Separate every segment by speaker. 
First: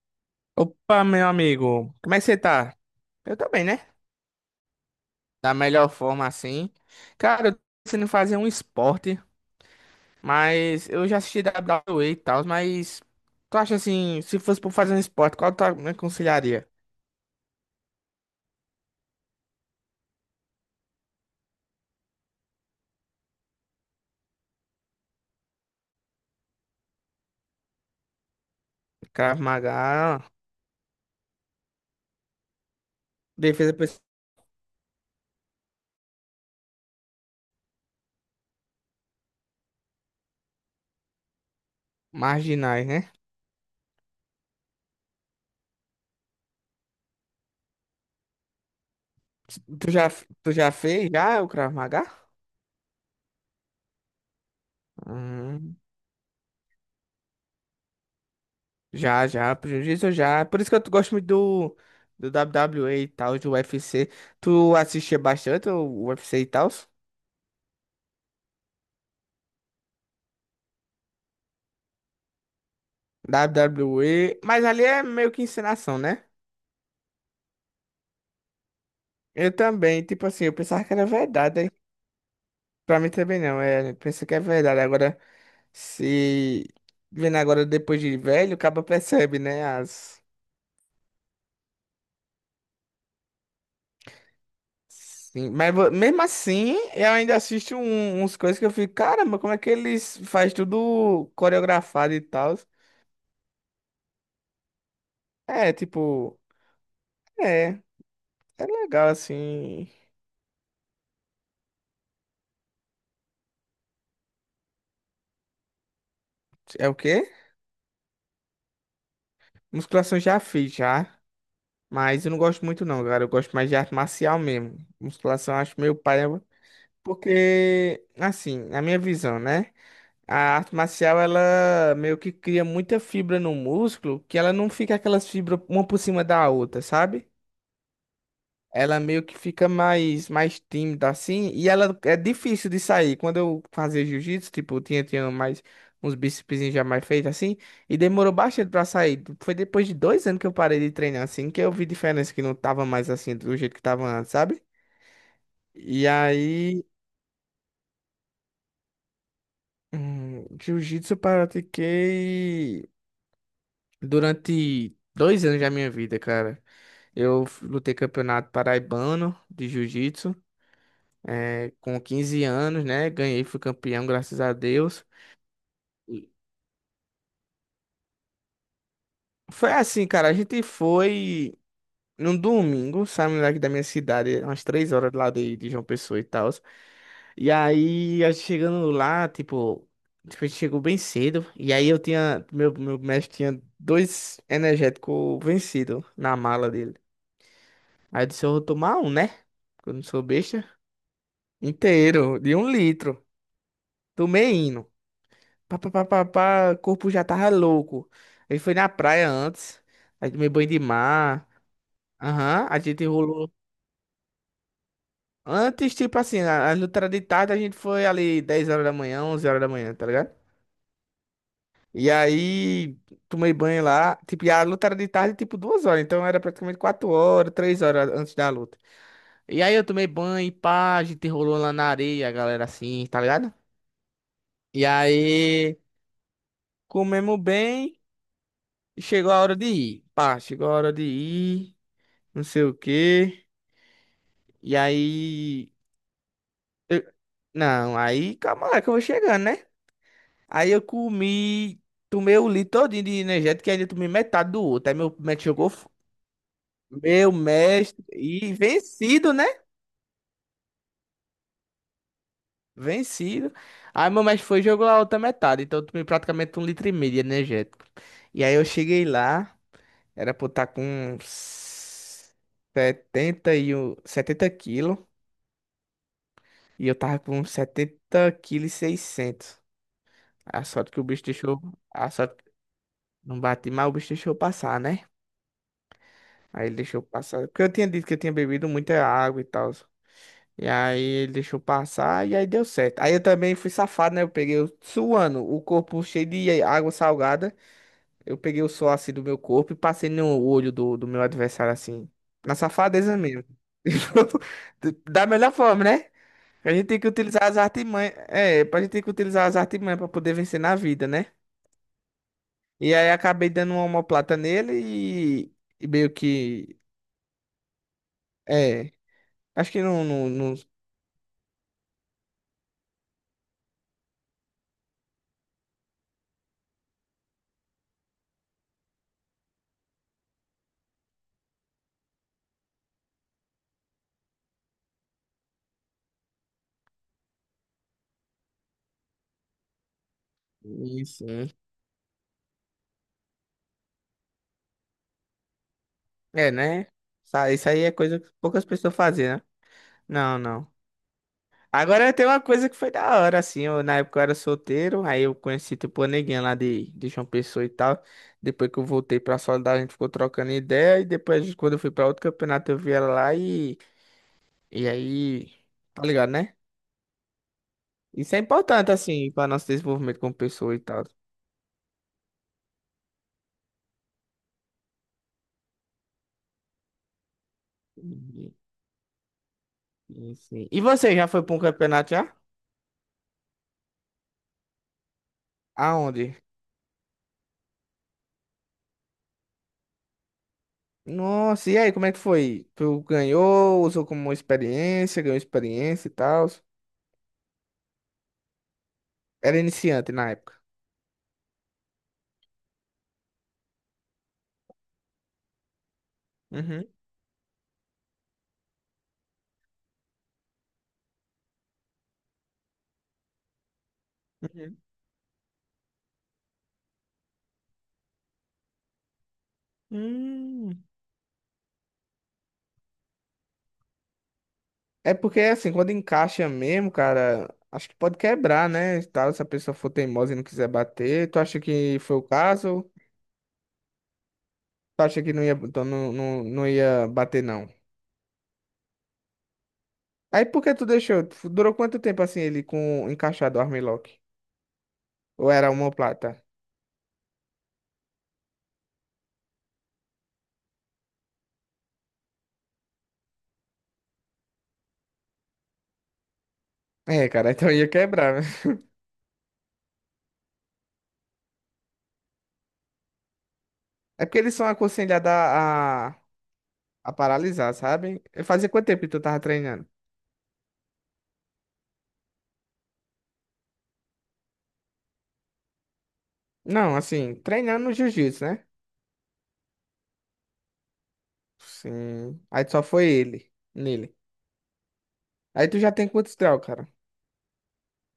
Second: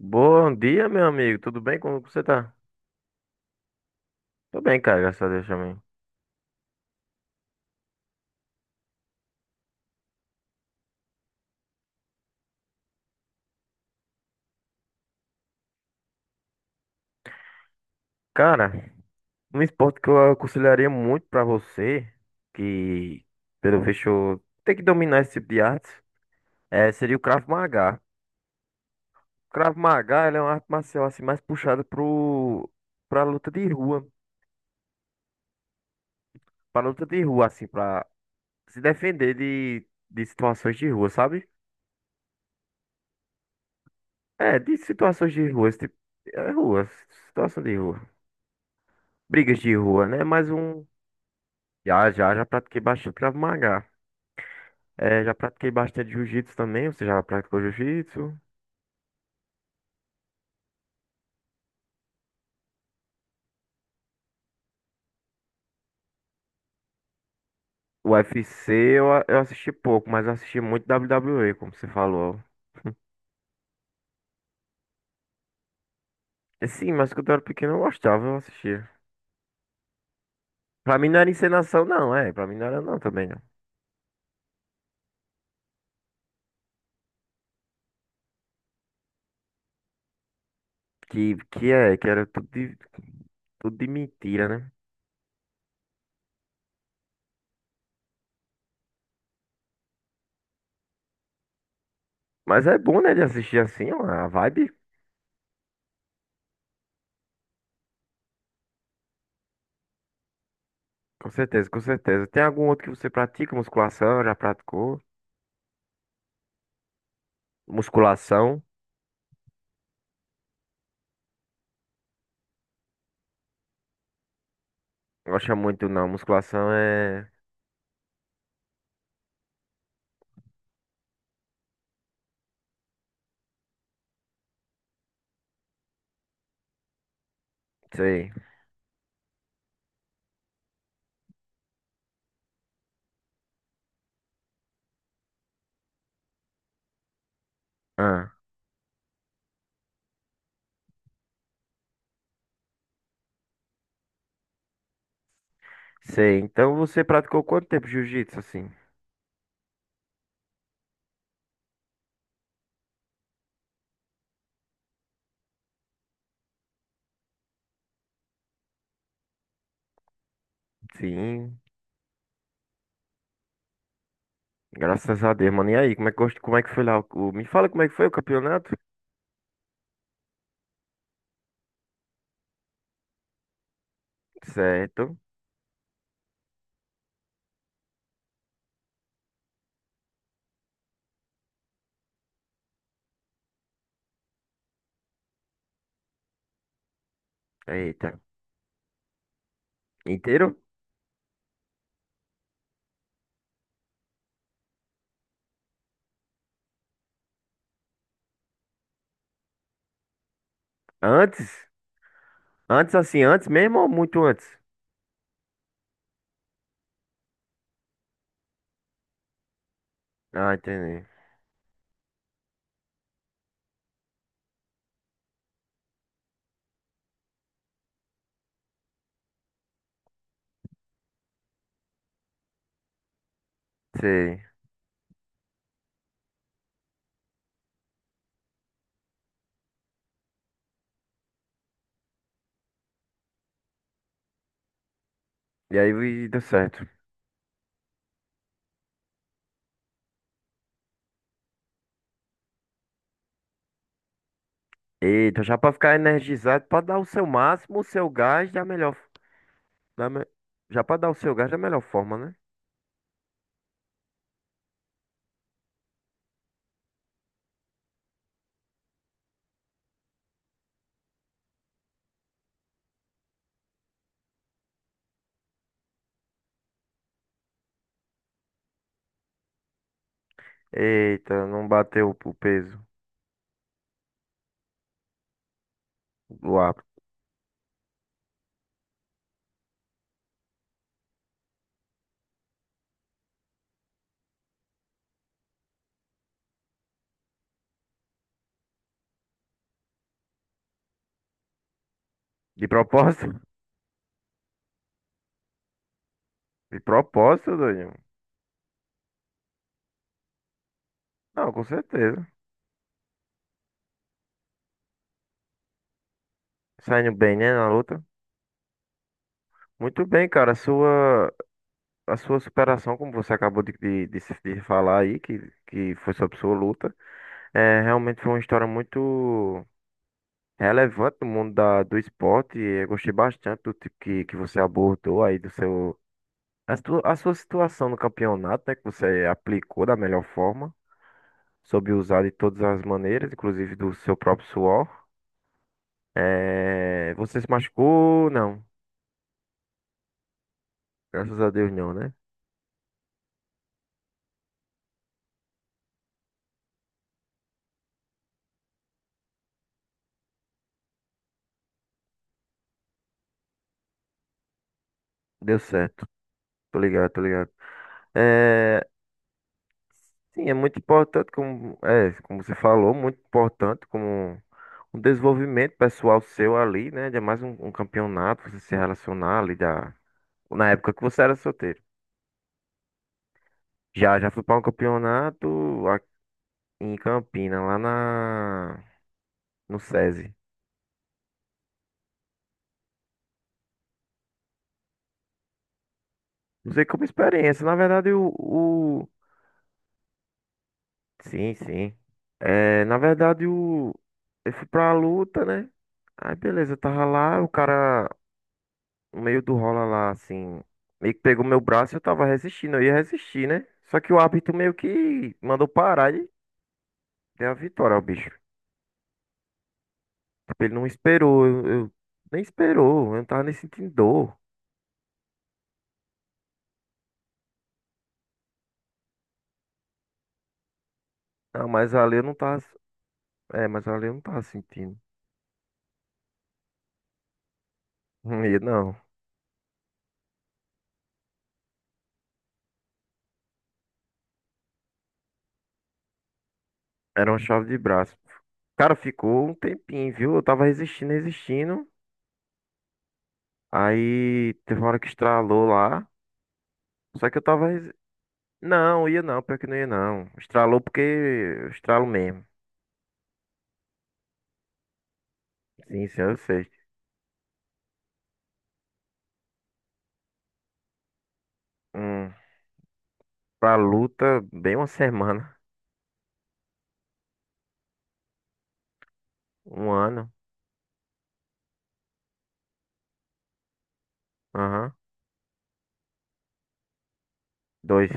Speaker 1: Bom dia,
Speaker 2: Opa,
Speaker 1: meu
Speaker 2: meu
Speaker 1: amigo. Tudo bem?
Speaker 2: amigo,
Speaker 1: Como
Speaker 2: como é
Speaker 1: você
Speaker 2: que você
Speaker 1: tá?
Speaker 2: tá? Eu tô bem, né?
Speaker 1: Tô bem, cara, graças a Deus
Speaker 2: Da
Speaker 1: também.
Speaker 2: melhor forma assim. Cara, eu tô pensando em fazer um esporte, mas eu já assisti WWE e tal, mas tu acha assim, se fosse por fazer um esporte, qual tu me aconselharia?
Speaker 1: Cara, um esporte que eu aconselharia muito pra você, que pelo visto tem que dominar esse tipo de arte, seria o Krav Maga.
Speaker 2: Krav
Speaker 1: Krav
Speaker 2: Maga,
Speaker 1: Maga, ele é uma arte marcial assim mais puxada pro pra luta de
Speaker 2: defesa por
Speaker 1: rua, pra luta de rua assim, pra se defender de situações de rua, sabe?
Speaker 2: marginais, né?
Speaker 1: É, de situações de rua, esse tipo, é rua, situação de rua. Brigas de
Speaker 2: Tu
Speaker 1: rua,
Speaker 2: já,
Speaker 1: né? Mais
Speaker 2: tu já
Speaker 1: um.
Speaker 2: fez já o Krav Maga?
Speaker 1: Já pratiquei bastante Krav Maga. É, já pratiquei
Speaker 2: Hum,
Speaker 1: bastante Jiu-Jitsu também. Você já praticou Jiu-Jitsu?
Speaker 2: já, já, prejuízo já. Por isso que eu gosto muito do WWE e tal, do UFC. Tu assistia bastante o UFC e tal?
Speaker 1: O C eu, a- eu assisti pouco, mas eu assisti muito WWE, como você falou.
Speaker 2: WWE, mas ali é meio que encenação, né?
Speaker 1: É, sim, mas quando eu era pequeno eu gostava, eu assistia.
Speaker 2: Eu também, tipo assim, eu pensava que
Speaker 1: Pra
Speaker 2: era
Speaker 1: mim não era
Speaker 2: verdade, aí
Speaker 1: encenação, não, é. Pra mim não era não
Speaker 2: pra mim
Speaker 1: também, não.
Speaker 2: também não, é, pensei que é verdade, agora se vendo agora depois de velho, o cara percebe, né, as...
Speaker 1: Que era tudo de mentira, né?
Speaker 2: Sim, mas mesmo assim, eu ainda assisto uns coisas que eu fico, caramba, como é que eles faz tudo coreografado e tal?
Speaker 1: Mas é bom, né, de assistir assim, ó, a vibe.
Speaker 2: É, tipo, é, é legal assim,
Speaker 1: Com certeza, com certeza. Tem algum outro que você pratica? Musculação, já praticou?
Speaker 2: é o quê?
Speaker 1: Musculação?
Speaker 2: Musculação já fiz, já. Mas eu não gosto muito não, cara. Eu gosto mais de arte marcial mesmo.
Speaker 1: Não gosta
Speaker 2: Musculação eu acho
Speaker 1: muito,
Speaker 2: meio
Speaker 1: não.
Speaker 2: paia,
Speaker 1: Musculação é...
Speaker 2: porque assim, na minha visão, né? A arte marcial ela meio que cria muita fibra no músculo, que ela não fica aquelas fibras uma por cima da outra, sabe?
Speaker 1: Sei.
Speaker 2: Ela meio que fica mais tímida assim, e ela é difícil de sair. Quando eu fazia jiu-jitsu, tipo, eu tinha mais uns bíceps já mais feitos assim, e
Speaker 1: Ah,
Speaker 2: demorou bastante pra sair. Foi depois de 2 anos que eu parei de treinar assim, que eu vi diferença que não tava mais assim do jeito que tava antes, sabe? E
Speaker 1: sei. Então
Speaker 2: aí,
Speaker 1: você praticou quanto tempo jiu-jitsu, assim?
Speaker 2: jiu-jitsu eu pratiquei durante 2 anos da minha vida, cara. Lutei campeonato paraibano de jiu-jitsu.
Speaker 1: Sim,
Speaker 2: É, com 15 anos, né? Ganhei, fui campeão, graças a Deus.
Speaker 1: graças a Deus, mano. E aí, como é que,
Speaker 2: E
Speaker 1: como é que foi lá? Me fala como é que foi o campeonato?
Speaker 2: foi assim, cara, a gente foi num domingo, saímos daqui da minha cidade, umas 3 horas
Speaker 1: Certo.
Speaker 2: lá de João Pessoa e tal. E aí, a gente chegando lá, tipo, a gente chegou bem cedo. E aí eu tinha, meu mestre tinha 2 energéticos vencidos na mala dele.
Speaker 1: Eita.
Speaker 2: Aí eu disse, eu vou tomar um, né? Porque eu não sou
Speaker 1: Inteiro?
Speaker 2: besta. Inteiro, de um litro. Tomei indo. Pá, pá, pá, pá, pá, o corpo já tava louco. Ele foi na praia antes, aí tomei banho de mar.
Speaker 1: Antes?
Speaker 2: Aham, a
Speaker 1: Antes,
Speaker 2: gente
Speaker 1: assim, antes
Speaker 2: rolou.
Speaker 1: mesmo ou muito antes?
Speaker 2: Antes, tipo assim, a luta era de tarde, a gente foi ali 10 horas da manhã, 11 horas da manhã, tá ligado?
Speaker 1: Ah, entendi.
Speaker 2: E aí, tomei banho lá. Tipo, e a luta era de tarde, tipo, 2 horas. Então, era praticamente 4 horas, 3 horas antes da luta. E aí, eu tomei banho, e pá, a gente rolou lá na areia, a galera assim, tá ligado?
Speaker 1: Sei.
Speaker 2: E aí, comemos bem, chegou a hora de ir. Pá, chegou a hora de ir. Não sei o quê. E aí.
Speaker 1: E aí e deu certo.
Speaker 2: eu- não, aí calma lá que eu vou chegando, né? Aí eu comi. Tomei o litro todinho de energético e ainda tomei metade do outro. Aí meu
Speaker 1: Eita,
Speaker 2: médico
Speaker 1: já
Speaker 2: jogou.
Speaker 1: pra ficar energizado, pra dar o seu
Speaker 2: Meu
Speaker 1: máximo, o
Speaker 2: mestre.
Speaker 1: seu gás
Speaker 2: E
Speaker 1: da melhor.
Speaker 2: vencido, né?
Speaker 1: Da me- Já pra dar o seu gás da melhor forma, né?
Speaker 2: Vencido. Aí meu mestre foi e jogou a outra metade. Então eu tomei praticamente um litro e meio de energético. E aí eu cheguei lá. Era pra eu estar com uns 70 e um, 70 quilos. E eu tava com 70 quilos e 600. A sorte que o bicho
Speaker 1: Eita,
Speaker 2: deixou.
Speaker 1: não bateu
Speaker 2: A
Speaker 1: o
Speaker 2: sorte que
Speaker 1: peso
Speaker 2: não bati, mas o bicho deixou passar, né?
Speaker 1: do
Speaker 2: Aí
Speaker 1: ar.
Speaker 2: ele deixou passar. Porque eu tinha dito que eu tinha bebido muita água e tal. E aí ele deixou passar e aí deu certo. Aí eu também fui safado, né? Suando, o corpo cheio de água salgada. Eu peguei o sol assim do meu corpo e passei no olho do meu adversário assim. Na
Speaker 1: De
Speaker 2: safadeza
Speaker 1: propósito?
Speaker 2: mesmo. Da melhor forma, né? A
Speaker 1: De
Speaker 2: gente tem que utilizar
Speaker 1: propósito,
Speaker 2: as
Speaker 1: doido.
Speaker 2: artimanhas. É, a gente tem que utilizar as artimanhas pra poder vencer na vida, né?
Speaker 1: Não, com certeza.
Speaker 2: E aí acabei dando uma omoplata nele e, e meio que.
Speaker 1: Saindo bem, né, na luta.
Speaker 2: É. Acho que não,
Speaker 1: Muito bem,
Speaker 2: não,
Speaker 1: cara.
Speaker 2: não-
Speaker 1: A sua superação, como você acabou de, se- de falar aí, que foi sobre sua luta, realmente foi uma história muito relevante no mundo do esporte. E eu gostei bastante do tipo que você abordou aí, do seu, a sua situação no campeonato, né, que você aplicou da melhor forma,
Speaker 2: Isso. Né?
Speaker 1: soube usar de todas as maneiras, inclusive do seu próprio suor.
Speaker 2: É, né?
Speaker 1: É, você se
Speaker 2: Isso aí é coisa
Speaker 1: machucou?
Speaker 2: que
Speaker 1: Não.
Speaker 2: poucas pessoas fazem, né? Não, não.
Speaker 1: Graças a Deus, não, né?
Speaker 2: Agora tem uma coisa que foi da hora, assim. Eu, na época eu era solteiro, aí eu conheci tipo uma neguinha lá de João Pessoa e tal. Depois que eu voltei pra Soledade, a gente ficou trocando ideia. E depois, quando eu fui pra outro campeonato, eu vi ela lá e. E aí.
Speaker 1: Deu
Speaker 2: Tá
Speaker 1: certo.
Speaker 2: ligado, né?
Speaker 1: Tô ligado, tô ligado.
Speaker 2: Isso é
Speaker 1: É,
Speaker 2: importante, assim, pra nosso desenvolvimento como
Speaker 1: sim, é
Speaker 2: pessoa
Speaker 1: muito
Speaker 2: e tal.
Speaker 1: importante, como você falou, muito importante como um desenvolvimento pessoal seu ali, né? Um campeonato, você se relacionar ali da,
Speaker 2: Sim, sim.
Speaker 1: na
Speaker 2: E
Speaker 1: época que
Speaker 2: você
Speaker 1: você
Speaker 2: já
Speaker 1: era
Speaker 2: foi para um
Speaker 1: solteiro.
Speaker 2: campeonato já?
Speaker 1: Já fui para um campeonato
Speaker 2: Aonde?
Speaker 1: em Campina, no SESI.
Speaker 2: Nossa, e aí, como é que foi? Tu ganhou, usou como uma experiência, ganhou experiência e tal.
Speaker 1: Usei como experiência. Na verdade,
Speaker 2: Era iniciante na época.
Speaker 1: sim, sim. É, na verdade, o... eu fui pra luta, né? Aí beleza, eu
Speaker 2: Uhum,
Speaker 1: tava lá, o cara, no meio do rola lá, assim, meio que pegou meu braço e eu tava resistindo, eu ia resistir, né? Só que o árbitro meio
Speaker 2: uhum.
Speaker 1: que mandou parar e deu a vitória ao bicho. Tipo, ele
Speaker 2: Hum.
Speaker 1: não esperou, nem esperou, eu não tava nem sentindo dor.
Speaker 2: É porque assim, quando encaixa mesmo, cara, acho que pode quebrar, né? E tal, se a pessoa for teimosa e não quiser bater, tu acha
Speaker 1: Ah, mas
Speaker 2: que
Speaker 1: ali
Speaker 2: foi
Speaker 1: eu
Speaker 2: o
Speaker 1: não tava,
Speaker 2: caso?
Speaker 1: é, mas ali eu não tava sentindo.
Speaker 2: Tu acha que não ia, então não, não, não ia bater, não?
Speaker 1: Não ia, não,
Speaker 2: Aí por que tu deixou? Durou quanto tempo assim ele com encaixado o armlock? Ou era uma plata?
Speaker 1: era uma chave de braço. Cara, ficou um tempinho, viu? Eu tava resistindo, resistindo. Aí teve uma hora que estralou lá.
Speaker 2: É,
Speaker 1: Só que eu
Speaker 2: cara,
Speaker 1: tava.
Speaker 2: então ia
Speaker 1: Resi-
Speaker 2: quebrar, né?
Speaker 1: Não, ia não, pior que não ia não. Estralou porque eu estralo mesmo.
Speaker 2: É porque eles são aconselhados
Speaker 1: Sim,
Speaker 2: a, a,
Speaker 1: sim, eu sei.
Speaker 2: a paralisar, sabe? Fazia quanto tempo que tu tava treinando?
Speaker 1: Um, pra luta, bem uma semana.
Speaker 2: Não, assim, treinando no jiu-jitsu, né?
Speaker 1: Um ano.
Speaker 2: Sim. Aí só foi ele, nele.
Speaker 1: Aham.
Speaker 2: Aí tu já tem quantos graus, cara?
Speaker 1: Dois.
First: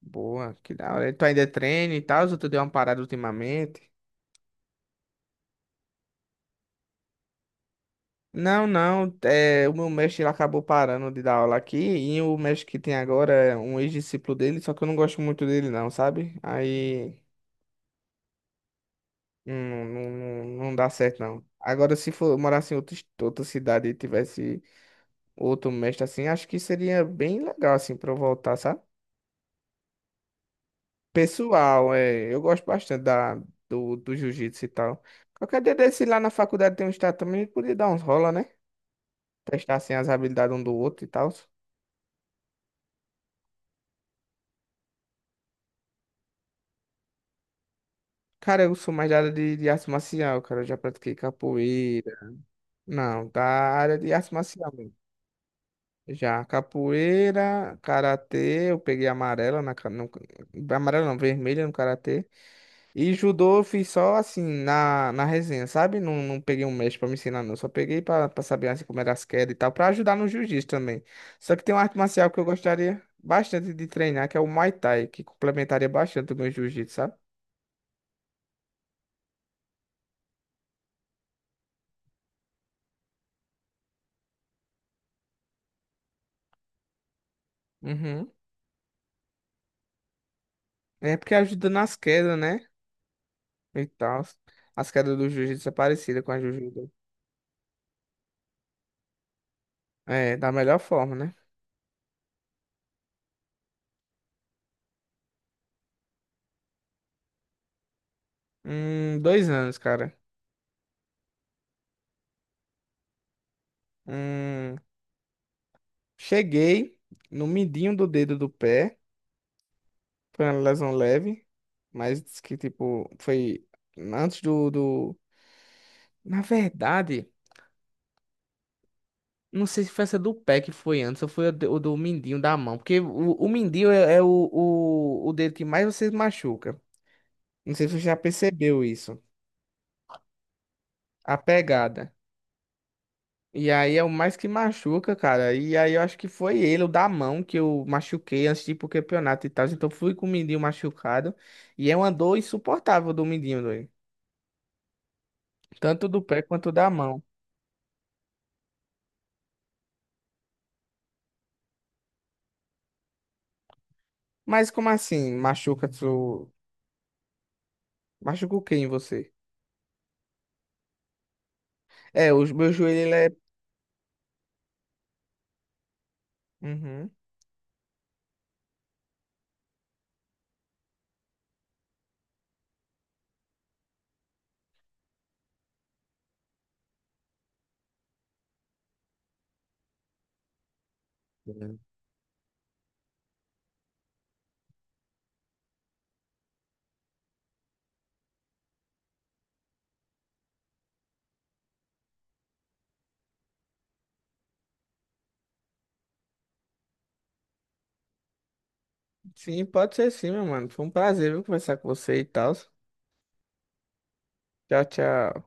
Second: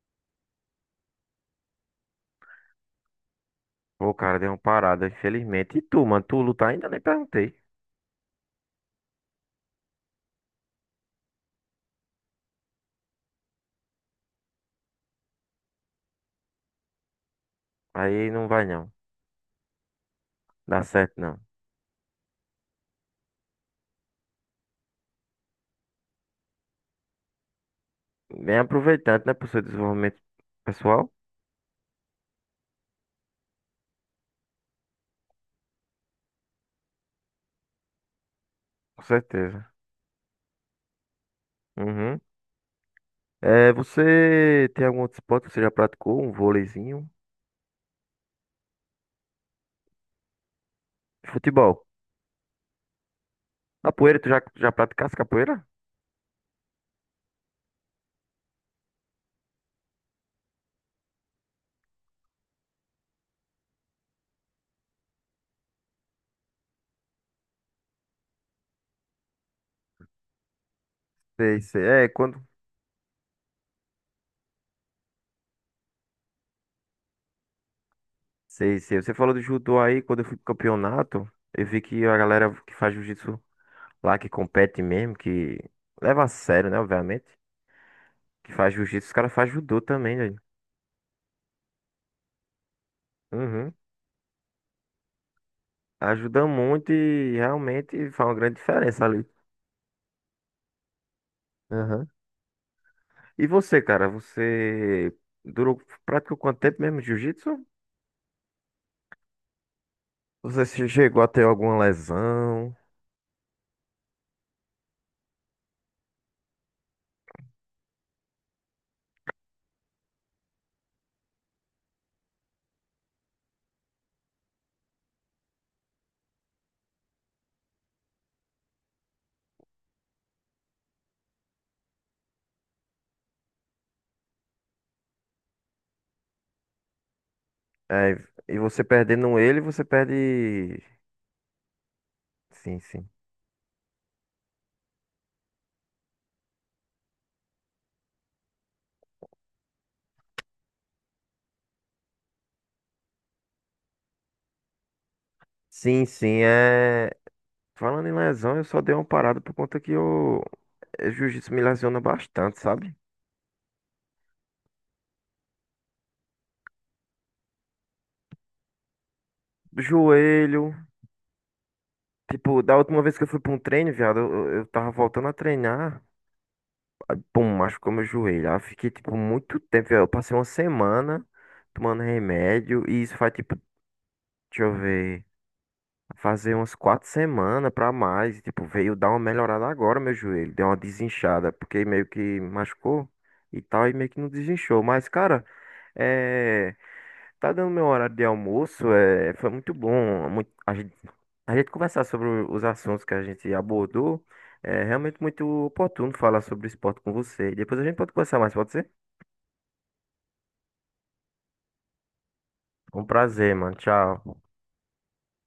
Speaker 2: Boa, que da hora. Tu ainda treina e tal, ou tu deu uma parada ultimamente?
Speaker 1: Pô, cara, deu uma parada, infelizmente. E tu, mano? Tu luta ainda? Nem perguntei.
Speaker 2: Não, não. É, o meu mestre ele acabou parando de dar aula aqui. E o mestre que tem agora é um ex-discípulo dele, só que eu não gosto muito dele, não, sabe? Aí.
Speaker 1: Aí não vai não.
Speaker 2: Não, não, não não
Speaker 1: Dá
Speaker 2: dá
Speaker 1: certo
Speaker 2: certo,
Speaker 1: não.
Speaker 2: não. Agora, se for morasse em outra, outra cidade e tivesse outro mestre assim, acho que seria bem legal, assim, pra eu voltar,
Speaker 1: Bem
Speaker 2: sabe?
Speaker 1: aproveitante, né? Pro seu desenvolvimento pessoal.
Speaker 2: Pessoal, é, eu gosto bastante da, do jiu-jitsu e tal. Qualquer dia desse lá na faculdade tem um estágio também, a gente podia dar uns rola, né?
Speaker 1: Com certeza.
Speaker 2: Testar, assim, as habilidades um do outro e tal.
Speaker 1: Uhum. É, você tem algum outro esporte que você já praticou? Um vôleizinho?
Speaker 2: Cara, eu sou mais da área de arte marcial, cara. Eu já pratiquei
Speaker 1: Futebol.
Speaker 2: capoeira. Não, da área de
Speaker 1: Capoeira,
Speaker 2: arte
Speaker 1: já
Speaker 2: marcial.
Speaker 1: praticaste capoeira?
Speaker 2: Já capoeira, karatê, eu peguei amarela no, amarela não, vermelha no karatê. E judô eu fiz só assim na resenha, sabe? Não, não peguei um mestre pra me ensinar não, só peguei pra saber assim, como era as quedas e tal, pra ajudar no jiu-jitsu também. Só
Speaker 1: Sei,
Speaker 2: que tem uma
Speaker 1: sei.
Speaker 2: arte marcial que eu gostaria bastante de treinar, que é o Muay Thai, que complementaria bastante o meu jiu-jitsu, sabe?
Speaker 1: Sei, sei. Você falou do judô aí, quando eu fui pro campeonato, eu vi que a galera que faz jiu-jitsu lá, que compete mesmo, que leva a sério, né, obviamente,
Speaker 2: Uhum.
Speaker 1: que faz jiu-jitsu, os caras fazem judô também, velho.
Speaker 2: É porque ajuda nas quedas, né?
Speaker 1: Uhum.
Speaker 2: E tal. As quedas do jiu-jitsu é parecida com a
Speaker 1: Ajuda
Speaker 2: jiu-jitsu.
Speaker 1: muito e realmente faz uma grande diferença ali.
Speaker 2: É, da melhor forma, né?
Speaker 1: Uhum. E você, cara, você durou, praticou quanto tempo mesmo de jiu-jitsu?
Speaker 2: 2 anos, cara.
Speaker 1: Você chegou a ter alguma lesão?
Speaker 2: Hum, cheguei no midinho do dedo do pé. Foi uma lesão leve. Mas diz que, tipo, foi antes do... Na verdade, não sei se foi essa do pé que foi antes ou foi o do mindinho da mão. Porque o mindinho é o, o dedo que mais você machuca. Não sei se você
Speaker 1: É,
Speaker 2: já
Speaker 1: e você
Speaker 2: percebeu isso.
Speaker 1: perdendo ele, você perde...
Speaker 2: A pegada.
Speaker 1: Sim, sim.
Speaker 2: E aí é o mais que machuca, cara. E aí eu acho que foi ele, o da mão, que eu machuquei antes de ir pro campeonato e tal. Então fui com o mindinho machucado. E é uma dor insuportável do mindinho, doido.
Speaker 1: Sim,
Speaker 2: Tanto do
Speaker 1: sim,
Speaker 2: pé quanto da
Speaker 1: é...
Speaker 2: mão.
Speaker 1: Falando em lesão, eu só dei uma parada por conta que o jiu-jitsu me lesiona bastante, sabe?
Speaker 2: Mas como assim? Machuca tu. Machuca o quê em você?
Speaker 1: Do joelho.
Speaker 2: É, o
Speaker 1: Tipo,
Speaker 2: meu
Speaker 1: da
Speaker 2: joelho,
Speaker 1: última
Speaker 2: ele
Speaker 1: vez que eu
Speaker 2: é.
Speaker 1: fui pra um treino, viado, eu tava voltando a treinar.
Speaker 2: Uhum.
Speaker 1: Pum, machucou meu joelho. Aí eu fiquei, tipo, muito tempo, viado. Eu passei uma semana tomando remédio. E isso faz, tipo, deixa eu ver. Fazer umas quatro semanas pra mais. E tipo, veio dar uma melhorada agora, meu joelho. Deu uma desinchada,
Speaker 2: Uhum.
Speaker 1: porque meio que machucou e tal. E meio que não desinchou. Mas, cara, é. Tá dando meu horário de almoço, é, foi muito bom. A gente conversar sobre os assuntos que a gente abordou. É realmente muito oportuno falar sobre esporte com você. Depois a gente pode conversar mais, pode ser?
Speaker 2: Sim, pode ser sim, meu mano. Foi um prazer, viu, conversar com você e tal.
Speaker 1: Um prazer, mano. Tchau.
Speaker 2: Tchau, tchau.